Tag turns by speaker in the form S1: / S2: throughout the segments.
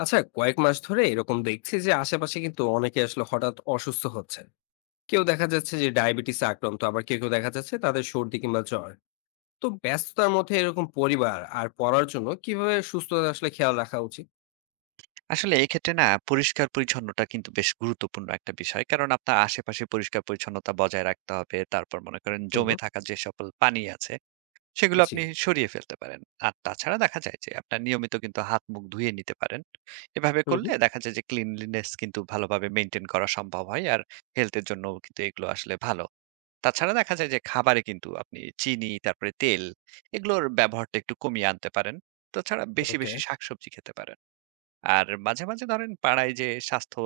S1: আচ্ছা, কয়েক মাস ধরে এরকম দেখছি যে আশেপাশে কিন্তু অনেকে আসলে হঠাৎ অসুস্থ হচ্ছে। কেউ দেখা যাচ্ছে যে ডায়াবেটিসে আক্রান্ত, আবার কেউ কেউ দেখা যাচ্ছে তাদের সর্দি কিংবা জ্বর। তো ব্যস্ততার মধ্যে এরকম পরিবার আর পড়ার জন্য কিভাবে সুস্থতা আসলে খেয়াল রাখা উচিত?
S2: আসলে এক্ষেত্রে না পরিষ্কার পরিচ্ছন্নতা কিন্তু বেশ গুরুত্বপূর্ণ একটা বিষয়। কারণ আপনার আশেপাশে পরিষ্কার পরিচ্ছন্নতা বজায় রাখতে হবে। তারপর মনে করেন জমে
S1: হুম।
S2: থাকা যে সকল পানি আছে সেগুলো
S1: জি।
S2: আপনি সরিয়ে ফেলতে পারেন। আর তাছাড়া দেখা যায় যে আপনার নিয়মিত কিন্তু হাত মুখ ধুয়ে নিতে পারেন। এভাবে
S1: হুম
S2: করলে
S1: হুম।
S2: দেখা যায় যে ক্লিনলিনেস কিন্তু ভালোভাবে মেইনটেইন করা সম্ভব হয়। আর হেলথ এর জন্যও কিন্তু এগুলো আসলে ভালো। তাছাড়া দেখা যায় যে খাবারে কিন্তু আপনি চিনি তারপরে তেল এগুলোর ব্যবহারটা একটু কমিয়ে আনতে পারেন। তাছাড়া বেশি,
S1: ওকে।
S2: বেশি শাকসবজি খেতে পারেন। আর মাঝে, মাঝে ধরেন পাড়ায় যে স্বাস্থ্য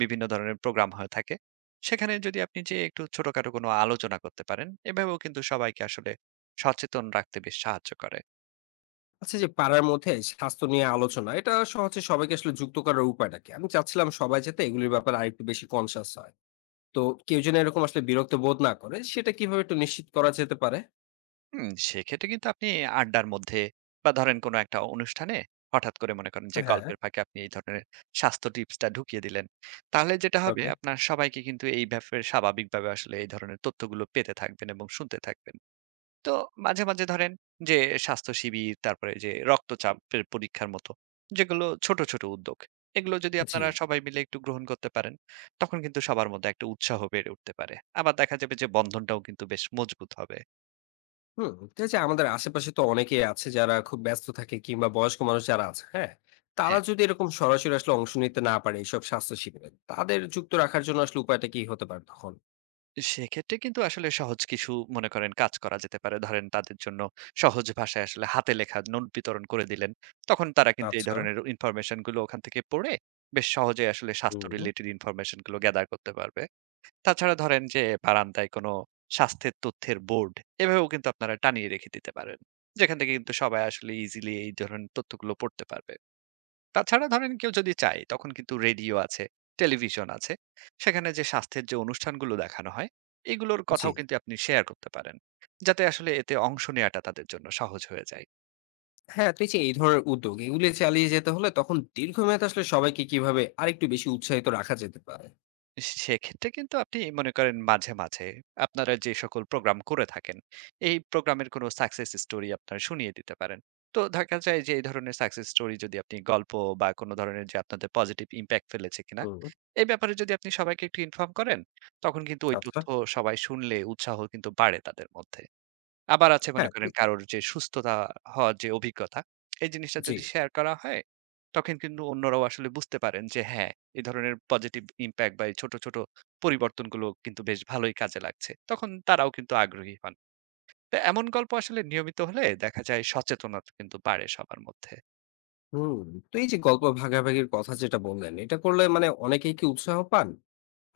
S2: বিভিন্ন ধরনের প্রোগ্রাম হয়ে থাকে, সেখানে যদি আপনি যেয়ে একটু ছোটখাটো কোনো আলোচনা করতে পারেন, এভাবেও কিন্তু সবাইকে আসলে সচেতন রাখতে বেশ সাহায্য করে।
S1: আচ্ছা, যে পাড়ার মধ্যে স্বাস্থ্য নিয়ে আলোচনা, এটা সহজে সবাইকে আসলে যুক্ত করার উপায়টা কি? আমি চাচ্ছিলাম সবাই যাতে এগুলির ব্যাপারে আরেকটু বেশি কনসাস হয়। তো কেউ যেন এরকম আসলে বিরক্ত বোধ না করে, সেটা কিভাবে একটু নিশ্চিত করা যেতে পারে?
S2: হুম, সেক্ষেত্রে কিন্তু আপনি আড্ডার মধ্যে বা ধরেন কোনো একটা অনুষ্ঠানে হঠাৎ করে মনে করেন যে
S1: হ্যাঁ।
S2: গল্পের ফাঁকে আপনি এই ধরনের স্বাস্থ্য টিপসটা ঢুকিয়ে দিলেন। তাহলে যেটা হবে
S1: ওকে।
S2: আপনার সবাইকে কিন্তু এই ব্যাপারে স্বাভাবিকভাবে আসলে এই ধরনের তথ্যগুলো পেতে থাকবেন এবং শুনতে থাকবেন। তো মাঝে, মাঝে ধরেন যে স্বাস্থ্য শিবির, তারপরে যে রক্তচাপের পরীক্ষার মতো যেগুলো ছোট, ছোট উদ্যোগ। এগুলো যদি
S1: জি।
S2: আপনারা সবাই মিলে একটু গ্রহণ করতে পারেন, তখন কিন্তু সবার মধ্যে একটা উৎসাহ বেড়ে উঠতে পারে। আবার দেখা যাবে যে বন্ধনটাও কিন্তু বেশ মজবুত হবে।
S1: হুম, এই যে আমাদের আশেপাশে তো অনেকেই আছে যারা খুব ব্যস্ত থাকে, কিংবা বয়স্ক মানুষ যারা আছে, হ্যাঁ? তারা
S2: হ্যাঁ,
S1: যদি এরকম সরাসরি আসলে অংশ নিতে না পারে এইসব স্বাস্থ্য শিবিরে, তাদের যুক্ত রাখার জন্য আসলে উপায়টা কি হতে পারে তখন?
S2: সেক্ষেত্রে কিন্তু আসলে সহজ কিছু মনে করেন কাজ করা যেতে পারে। ধরেন তাদের জন্য সহজ ভাষায় আসলে হাতে লেখা নোট বিতরণ করে দিলেন। তখন তারা কিন্তু এই
S1: আচ্ছা।
S2: ধরনের ইনফরমেশন গুলো ওখান থেকে পড়ে বেশ সহজেই আসলে স্বাস্থ্য
S1: হুম।
S2: রিলেটেড ইনফরমেশন গুলো গ্যাদার করতে পারবে। তাছাড়া ধরেন যে বারান্দায় কোনো স্বাস্থ্যের তথ্যের বোর্ড, এভাবেও কিন্তু আপনারা টানিয়ে রেখে দিতে পারেন। যেখান থেকে কিন্তু সবাই আসলে ইজিলি এই ধরনের তথ্যগুলো পড়তে পারবে। তাছাড়া ধরেন কেউ যদি চায় তখন কিন্তু রেডিও আছে, টেলিভিশন আছে। সেখানে যে স্বাস্থ্যের যে অনুষ্ঠানগুলো দেখানো হয়, এগুলোর
S1: জি।
S2: কথাও কিন্তু আপনি শেয়ার করতে পারেন। যাতে আসলে এতে অংশ নেয়াটা তাদের জন্য সহজ হয়ে যায়।
S1: হ্যাঁ, তো এই যে এই ধরনের উদ্যোগ এগুলি চালিয়ে যেতে হলে তখন দীর্ঘমেয়াদে আসলে সবাইকে কিভাবে আরেকটু বেশি উৎসাহিত রাখা যেতে পারে?
S2: সেক্ষেত্রে কিন্তু আপনি মনে করেন মাঝে, মাঝে আপনারা যে সকল প্রোগ্রাম করে থাকেন, এই প্রোগ্রামের কোনো সাকসেস স্টোরি আপনারা শুনিয়ে দিতে পারেন। তো দেখা যায় যে এই ধরনের সাকসেস স্টোরি যদি আপনি গল্প বা কোনো ধরনের যে আপনাদের পজিটিভ ইমপ্যাক্ট ফেলেছে কিনা,
S1: হুম।
S2: এই ব্যাপারে যদি আপনি সবাইকে একটু ইনফর্ম করেন, তখন কিন্তু ওই
S1: আচ্ছা।
S2: তথ্য সবাই শুনলে উৎসাহ কিন্তু বাড়ে তাদের মধ্যে। আবার আছে মনে
S1: হ্যাঁ,
S2: করেন
S1: ই
S2: কারোর যে সুস্থতা হওয়ার যে অভিজ্ঞতা, এই জিনিসটা
S1: জি।
S2: যদি শেয়ার করা হয়, তখন কিন্তু অন্যরাও আসলে বুঝতে পারেন যে হ্যাঁ, এ ধরনের পজিটিভ ইমপ্যাক্ট বা এই ছোট, ছোট পরিবর্তনগুলো কিন্তু বেশ ভালোই কাজে লাগছে। তখন তারাও কিন্তু আগ্রহী হন। তো এমন গল্প আসলে নিয়মিত হলে দেখা যায় সচেতনতা কিন্তু বাড়ে সবার মধ্যে।
S1: হুম, তো এই যে গল্প ভাগাভাগির কথা যেটা বললেন, এটা করলে মানে অনেকেই কি উৎসাহ পান?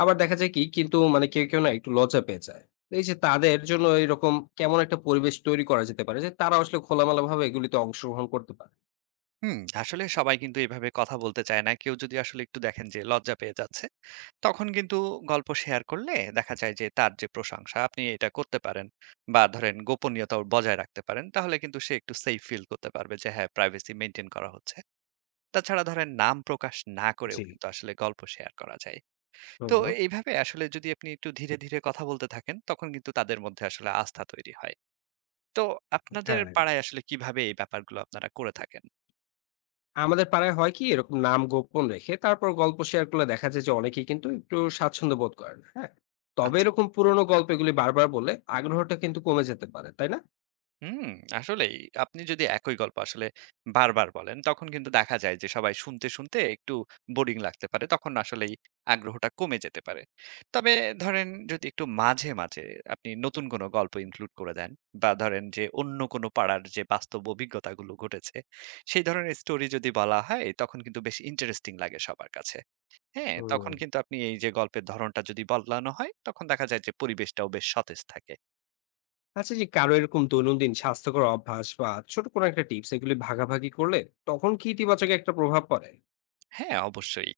S1: আবার দেখা যায় কি কিন্তু মানে কেউ, কেউ না একটু লজ্জা পেয়ে যায়। তো এই যে তাদের জন্য এরকম কেমন একটা পরিবেশ তৈরি করা যেতে পারে যে তারা আসলে খোলামেলাভাবে এগুলিতে অংশগ্রহণ করতে পারে?
S2: হুম, আসলে সবাই কিন্তু এভাবে কথা বলতে চায় না। কেউ যদি আসলে একটু দেখেন যে লজ্জা পেয়ে যাচ্ছে তখন কিন্তু গল্প শেয়ার করলে দেখা যায় যে তার যে প্রশংসা আপনি এটা করতে পারেন বা ধরেন গোপনীয়তা ওর বজায় রাখতে পারেন তাহলে কিন্তু সে একটু সেফ ফিল করতে পারবে যে হ্যাঁ প্রাইভেসি মেনটেন করা হচ্ছে। তাছাড়া ধরেন নাম প্রকাশ না করেও
S1: জি।
S2: কিন্তু আসলে গল্প শেয়ার করা যায়। তো
S1: হুম।
S2: এইভাবে আসলে যদি আপনি একটু ধীরে ধীরে কথা বলতে থাকেন তখন কিন্তু তাদের মধ্যে আসলে আস্থা তৈরি হয়। তো আপনাদের
S1: হ্যাঁ।
S2: পাড়ায় আসলে কিভাবে এই ব্যাপারগুলো আপনারা করে থাকেন?
S1: আমাদের পাড়ায় হয় কি এরকম নাম গোপন রেখে তারপর গল্প শেয়ার করলে, দেখা যায় যে অনেকেই কিন্তু একটু স্বাচ্ছন্দ্য বোধ করেন। হ্যাঁ? তবে
S2: আচ্ছা।
S1: এরকম পুরনো গল্প এগুলি বারবার বললে আগ্রহটা কিন্তু কমে যেতে পারে। তাই না?
S2: হুম, আসলেই। আপনি যদি একই গল্প আসলে বারবার বলেন, তখন কিন্তু দেখা যায় যে সবাই শুনতে, শুনতে একটু বোরিং লাগতে পারে। তখন আসলেই আগ্রহটা কমে যেতে পারে। তবে ধরেন যদি একটু মাঝে, মাঝে আপনি নতুন কোনো গল্প ইনক্লুড করে দেন বা ধরেন যে অন্য কোনো পাড়ার যে বাস্তব অভিজ্ঞতাগুলো ঘটেছে, সেই ধরনের স্টোরি যদি বলা হয়, তখন কিন্তু বেশ ইন্টারেস্টিং লাগে সবার কাছে। হ্যাঁ?
S1: হুম।
S2: তখন কিন্তু আপনি এই যে গল্পের ধরনটা যদি বদলানো হয়, তখন দেখা যায় যে পরিবেশটাও বেশ সতেজ থাকে।
S1: আচ্ছা, যে কারো এরকম দৈনন্দিন স্বাস্থ্যকর অভ্যাস বা ছোট কোনো একটা টিপস এগুলি ভাগাভাগি করলে তখন কি ইতিবাচক একটা প্রভাব পড়ে?
S2: হ্যাঁ, অবশ্যই।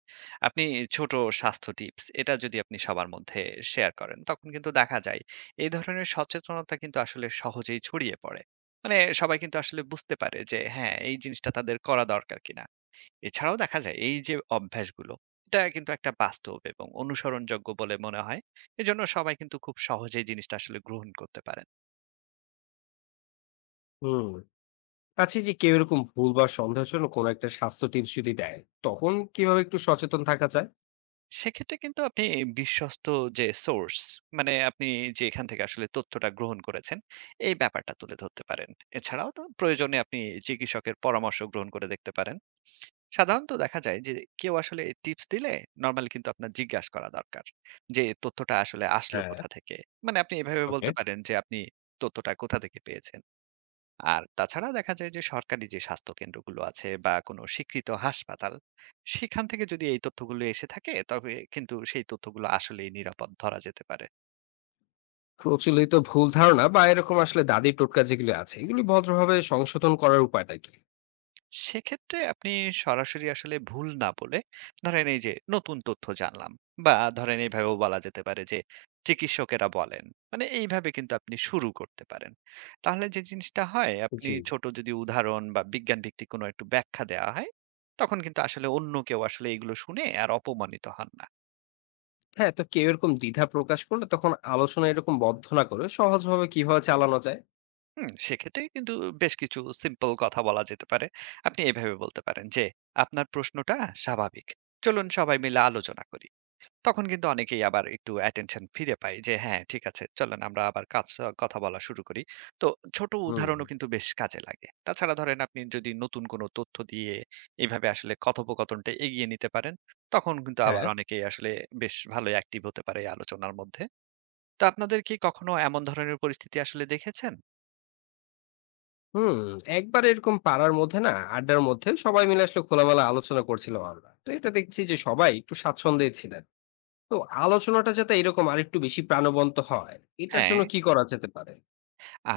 S2: আপনি ছোট স্বাস্থ্য টিপস এটা যদি আপনি সবার মধ্যে শেয়ার করেন, তখন কিন্তু দেখা যায় এই ধরনের সচেতনতা কিন্তু আসলে সহজেই ছড়িয়ে পড়ে। মানে সবাই কিন্তু আসলে বুঝতে পারে যে হ্যাঁ, এই জিনিসটা তাদের করা দরকার কিনা। এছাড়াও দেখা যায় এই যে অভ্যাসগুলো, এটা কিন্তু একটা বাস্তব এবং অনুসরণযোগ্য বলে মনে হয়। এজন্য সবাই কিন্তু খুব সহজেই জিনিসটা আসলে গ্রহণ করতে পারেন।
S1: হুম। আচ্ছা, এই যে কেউ এরকম ভুল বা সন্দেহজনক কোনো একটা স্বাস্থ্য টিপস যদি দেয়, তখন কিভাবে একটু সচেতন থাকা যায়?
S2: সেক্ষেত্রে কিন্তু আপনি বিশ্বস্ত যে সোর্স মানে আপনি যেখান থেকে আসলে তথ্যটা গ্রহণ করেছেন এই ব্যাপারটা তুলে ধরতে পারেন। এছাড়াও তো প্রয়োজনে আপনি চিকিৎসকের পরামর্শ গ্রহণ করে দেখতে পারেন। সাধারণত দেখা যায় যে কেউ আসলে টিপস দিলে নর্মালি কিন্তু আপনার জিজ্ঞাসা করা দরকার যে তথ্যটা আসলে আসলো
S1: হ্যাঁ।
S2: কোথা থেকে। মানে আপনি এভাবে
S1: ওকে।
S2: বলতে পারেন যে আপনি তথ্যটা কোথা থেকে পেয়েছেন। আর তাছাড়া দেখা যায় যে সরকারি যে স্বাস্থ্য কেন্দ্রগুলো আছে বা কোনো স্বীকৃত হাসপাতাল সেখান থেকে যদি এই তথ্যগুলো এসে থাকে তবে কিন্তু সেই তথ্যগুলো আসলেই নিরাপদ ধরা যেতে পারে।
S1: প্রচলিত ভুল ধারণা বা এরকম আসলে দাদি টোটকা যেগুলো আছে, এগুলি ভদ্রভাবে সংশোধন করার উপায়টা কি?
S2: সেক্ষেত্রে আপনি সরাসরি আসলে ভুল না বলে ধরেন এই যে নতুন তথ্য জানলাম, বা ধরেন এইভাবেও বলা যেতে পারে যে চিকিৎসকেরা বলেন, মানে এইভাবে কিন্তু আপনি শুরু করতে পারেন। তাহলে যে জিনিসটা হয় আপনি
S1: জি।
S2: ছোট যদি উদাহরণ বা বিজ্ঞান ভিত্তিক কোনো একটু ব্যাখ্যা দেওয়া হয় তখন কিন্তু আসলে অন্য কেউ আসলে এগুলো শুনে আর অপমানিত হন না।
S1: হ্যাঁ, তো কেউ এরকম দ্বিধা প্রকাশ করলে তখন আলোচনা এরকম বদ্ধ না করে সহজভাবে কিভাবে চালানো যায়?
S2: হুম, সেক্ষেত্রে কিন্তু বেশ কিছু সিম্পল কথা বলা যেতে পারে। আপনি এইভাবে বলতে পারেন যে আপনার প্রশ্নটা স্বাভাবিক, চলুন সবাই মিলে আলোচনা করি। তখন কিন্তু অনেকেই আবার একটু অ্যাটেনশন ফিরে পায় যে হ্যাঁ ঠিক আছে চলেন আমরা আবার কথা বলা শুরু করি। তো ছোট
S1: হুম।
S2: উদাহরণও কিন্তু বেশ কাজে লাগে। তাছাড়া ধরেন আপনি যদি নতুন কোনো তথ্য দিয়ে এইভাবে আসলে কথোপকথনটা এগিয়ে নিতে পারেন তখন কিন্তু আবার
S1: হ্যাঁ।
S2: অনেকেই আসলে বেশ ভালো অ্যাক্টিভ হতে পারে এই আলোচনার মধ্যে। তো আপনাদের কি কখনো এমন ধরনের পরিস্থিতি আসলে দেখেছেন?
S1: হুম, একবার এরকম পাড়ার মধ্যে না, আড্ডার মধ্যে সবাই মিলে আসলে খোলামেলা আলোচনা করছিলাম আমরা। তো এটা দেখছি যে সবাই একটু স্বাচ্ছন্দ্যেই ছিলেন। তো আলোচনাটা যাতে এরকম আরেকটু বেশি প্রাণবন্ত হয়, এটার
S2: হ্যাঁ,
S1: জন্য কি করা যেতে পারে?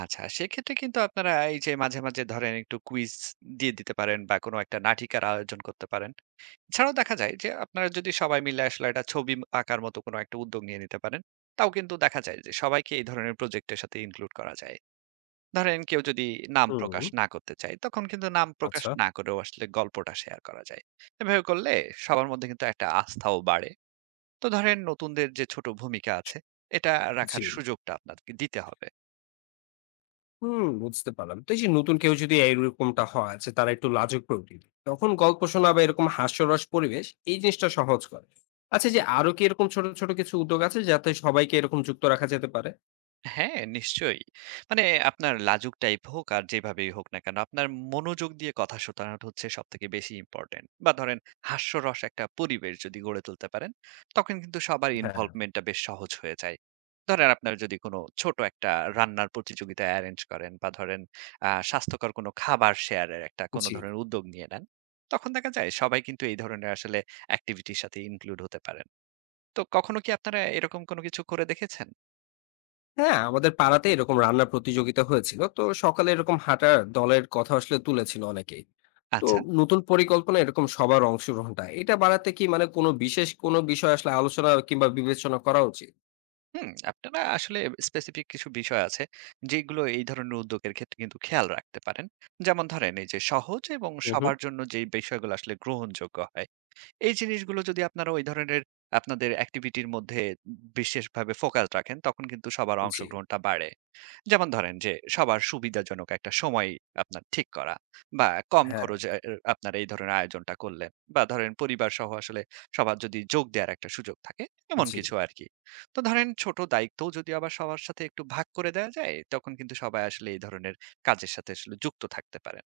S2: আচ্ছা, সেক্ষেত্রে কিন্তু আপনারা এই যে মাঝে মাঝে ধরেন একটু কুইজ দিয়ে দিতে পারেন বা কোনো একটা নাটিকার আয়োজন করতে পারেন। এছাড়াও দেখা যায় যে আপনারা যদি সবাই মিলে আসলে একটা ছবি আঁকার মতো কোনো একটা উদ্যোগ নিয়ে নিতে পারেন তাও কিন্তু দেখা যায় যে সবাইকে এই ধরনের প্রজেক্টের সাথে ইনক্লুড করা যায়। ধরেন কেউ যদি নাম
S1: হুম।
S2: প্রকাশ না করতে চায় তখন কিন্তু নাম প্রকাশ
S1: আচ্ছা।
S2: না করেও আসলে গল্পটা শেয়ার করা যায়। এভাবে করলে সবার মধ্যে কিন্তু একটা আস্থাও বাড়ে। তো ধরেন নতুনদের যে ছোট ভূমিকা আছে এটা রাখার
S1: জি।
S2: সুযোগটা আপনাদেরকে দিতে হবে।
S1: হুম, বুঝতে পারলাম। তো এই যে নতুন কেউ যদি এরকমটা হয় যে তারা একটু লাজুক প্রকৃতির, তখন গল্প শোনা বা এরকম হাস্যরস পরিবেশ এই জিনিসটা সহজ করে। আচ্ছা, এই যে আরো কি এরকম ছোট, ছোট কিছু উদ্যোগ আছে যাতে সবাইকে এরকম যুক্ত রাখা যেতে পারে?
S2: হ্যাঁ, নিশ্চয়ই। মানে আপনার লাজুক টাইপ হোক আর যেভাবেই হোক না কেন, আপনার মনোযোগ দিয়ে কথা শোনানো হচ্ছে সবথেকে বেশি ইম্পোর্টেন্ট। বা ধরেন হাস্যরস একটা পরিবেশ যদি গড়ে তুলতে পারেন, তখন কিন্তু সবার
S1: হ্যাঁ।
S2: ইনভলভমেন্টটা বেশ সহজ হয়ে যায়। ধরেন আপনার যদি কোনো ছোট একটা রান্নার প্রতিযোগিতা এরেঞ্জ করেন বা ধরেন স্বাস্থ্যকর কোনো খাবার শেয়ারের একটা কোনো
S1: জি।
S2: ধরনের উদ্যোগ নিয়ে নেন, তখন দেখা যায় সবাই কিন্তু এই ধরনের আসলে এক্টিভিটির সাথে ইনক্লুড হতে পারেন। তো কখনো কি আপনারা এরকম কোনো কিছু করে দেখেছেন?
S1: হ্যাঁ, আমাদের পাড়াতে এরকম রান্নার প্রতিযোগিতা হয়েছিল। তো সকালে এরকম হাঁটার দলের কথা আসলে তুলেছিল অনেকেই। তো
S2: আচ্ছা।
S1: নতুন পরিকল্পনা এরকম সবার অংশগ্রহণটা এটা বাড়াতে কি মানে কোনো বিশেষ কোনো বিষয় আসলে আলোচনা কিংবা বিবেচনা করা উচিত?
S2: হুম, আপনারা আসলে স্পেসিফিক কিছু বিষয় আছে যেগুলো এই ধরনের উদ্যোগের ক্ষেত্রে কিন্তু খেয়াল রাখতে পারেন। যেমন ধরেন এই যে সহজ এবং
S1: হুম, হুম।
S2: সবার জন্য যে বিষয়গুলো আসলে গ্রহণযোগ্য হয়, এই জিনিসগুলো যদি আপনারা ওই ধরনের আপনাদের অ্যাক্টিভিটির মধ্যে বিশেষভাবে ফোকাস রাখেন তখন কিন্তু সবার
S1: জি।
S2: অংশগ্রহণটা বাড়ে। যেমন ধরেন যে সবার সুবিধাজনক একটা সময় আপনার ঠিক করা বা কম
S1: হ্যাঁ।
S2: খরচে এর আপনার এই ধরনের আয়োজনটা করলেন বা ধরেন পরিবার সহ আসলে সবার যদি যোগ দেওয়ার একটা সুযোগ থাকে এমন
S1: জি।
S2: কিছু আর কি। তো ধরেন ছোট দায়িত্বও যদি আবার সবার সাথে একটু ভাগ করে দেওয়া যায় তখন কিন্তু সবাই আসলে এই ধরনের কাজের সাথে আসলে যুক্ত থাকতে পারেন।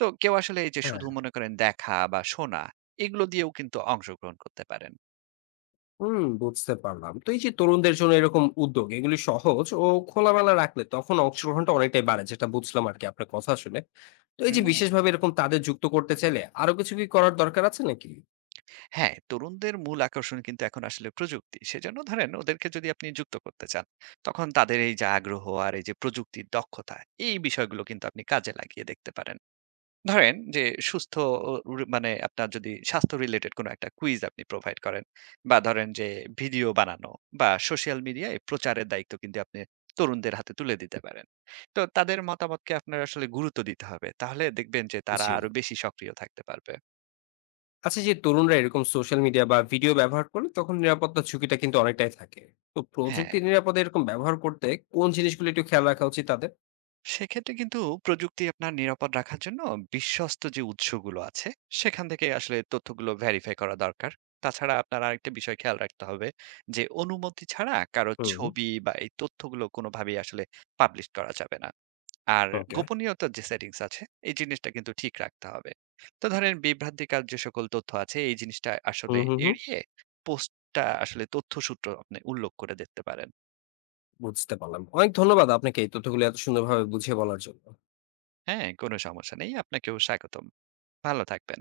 S2: তো কেউ আসলে এই যে
S1: হ্যাঁ।
S2: শুধু মনে করেন দেখা বা শোনা এগুলো দিয়েও কিন্তু অংশগ্রহণ করতে পারেন।
S1: হুম, বুঝতে পারলাম। তো এই যে তরুণদের জন্য এরকম উদ্যোগ এগুলি সহজ ও খোলামেলা রাখলে তখন অংশগ্রহণটা অনেকটাই বাড়ে, যেটা বুঝলাম আরকি আপনার কথা শুনে। তো এই যে
S2: হুম,
S1: বিশেষভাবে এরকম তাদের যুক্ত করতে চাইলে আরো কিছু কি করার দরকার আছে নাকি?
S2: হ্যাঁ, তরুণদের মূল আকর্ষণ কিন্তু এখন আসলে প্রযুক্তি। সেজন্য ধরেন ওদেরকে যদি আপনি যুক্ত করতে চান, তখন তাদের এই যে আগ্রহ আর এই যে প্রযুক্তির দক্ষতা, এই বিষয়গুলো কিন্তু আপনি কাজে লাগিয়ে দেখতে পারেন। ধরেন যে সুস্থ ও রু মানে আপনার যদি স্বাস্থ্য রিলেটেড কোনো একটা কুইজ আপনি প্রোভাইড করেন বা ধরেন যে ভিডিও বানানো বা সোশ্যাল মিডিয়ায় প্রচারের দায়িত্ব কিন্তু আপনি তরুণদের হাতে তুলে দিতে পারেন। তো তাদের মতামতকে আপনার আসলে গুরুত্ব দিতে হবে। তাহলে দেখবেন যে তারা
S1: জি।
S2: আরো বেশি সক্রিয় থাকতে পারবে।
S1: আচ্ছা, যে তরুণরা এরকম সোশ্যাল মিডিয়া বা ভিডিও ব্যবহার করে, তখন নিরাপত্তা ঝুঁকিটা কিন্তু অনেকটাই থাকে। তো
S2: হ্যাঁ।
S1: প্রযুক্তি নিরাপদে এরকম ব্যবহার করতে কোন জিনিসগুলো একটু খেয়াল রাখা উচিত তাদের?
S2: সেক্ষেত্রে কিন্তু প্রযুক্তি আপনার নিরাপদ রাখার জন্য বিশ্বস্ত যে উৎসগুলো আছে সেখান থেকে আসলে তথ্যগুলো ভেরিফাই করা দরকার। তাছাড়া আপনার আরেকটা বিষয় খেয়াল রাখতে হবে যে অনুমতি ছাড়া কারো
S1: হুম।
S2: ছবি বা এই তথ্যগুলো কোনোভাবেই আসলে পাবলিশ করা যাবে না। আর
S1: ওকে।
S2: গোপনীয়তার যে সেটিংস আছে এই জিনিসটা কিন্তু ঠিক রাখতে হবে। তো ধরেন বিভ্রান্তিকর যে সকল তথ্য আছে এই জিনিসটা আসলে
S1: হুম হুম হুম।
S2: এড়িয়ে পোস্টটা আসলে তথ্যসূত্র আপনি উল্লেখ করে দেখতে পারেন।
S1: বুঝতে পারলাম। অনেক ধন্যবাদ আপনাকে এই তথ্যগুলো এত সুন্দরভাবে বুঝিয়ে বলার জন্য।
S2: হ্যাঁ, কোনো সমস্যা নেই, আপনাকেও স্বাগতম। ভালো থাকবেন।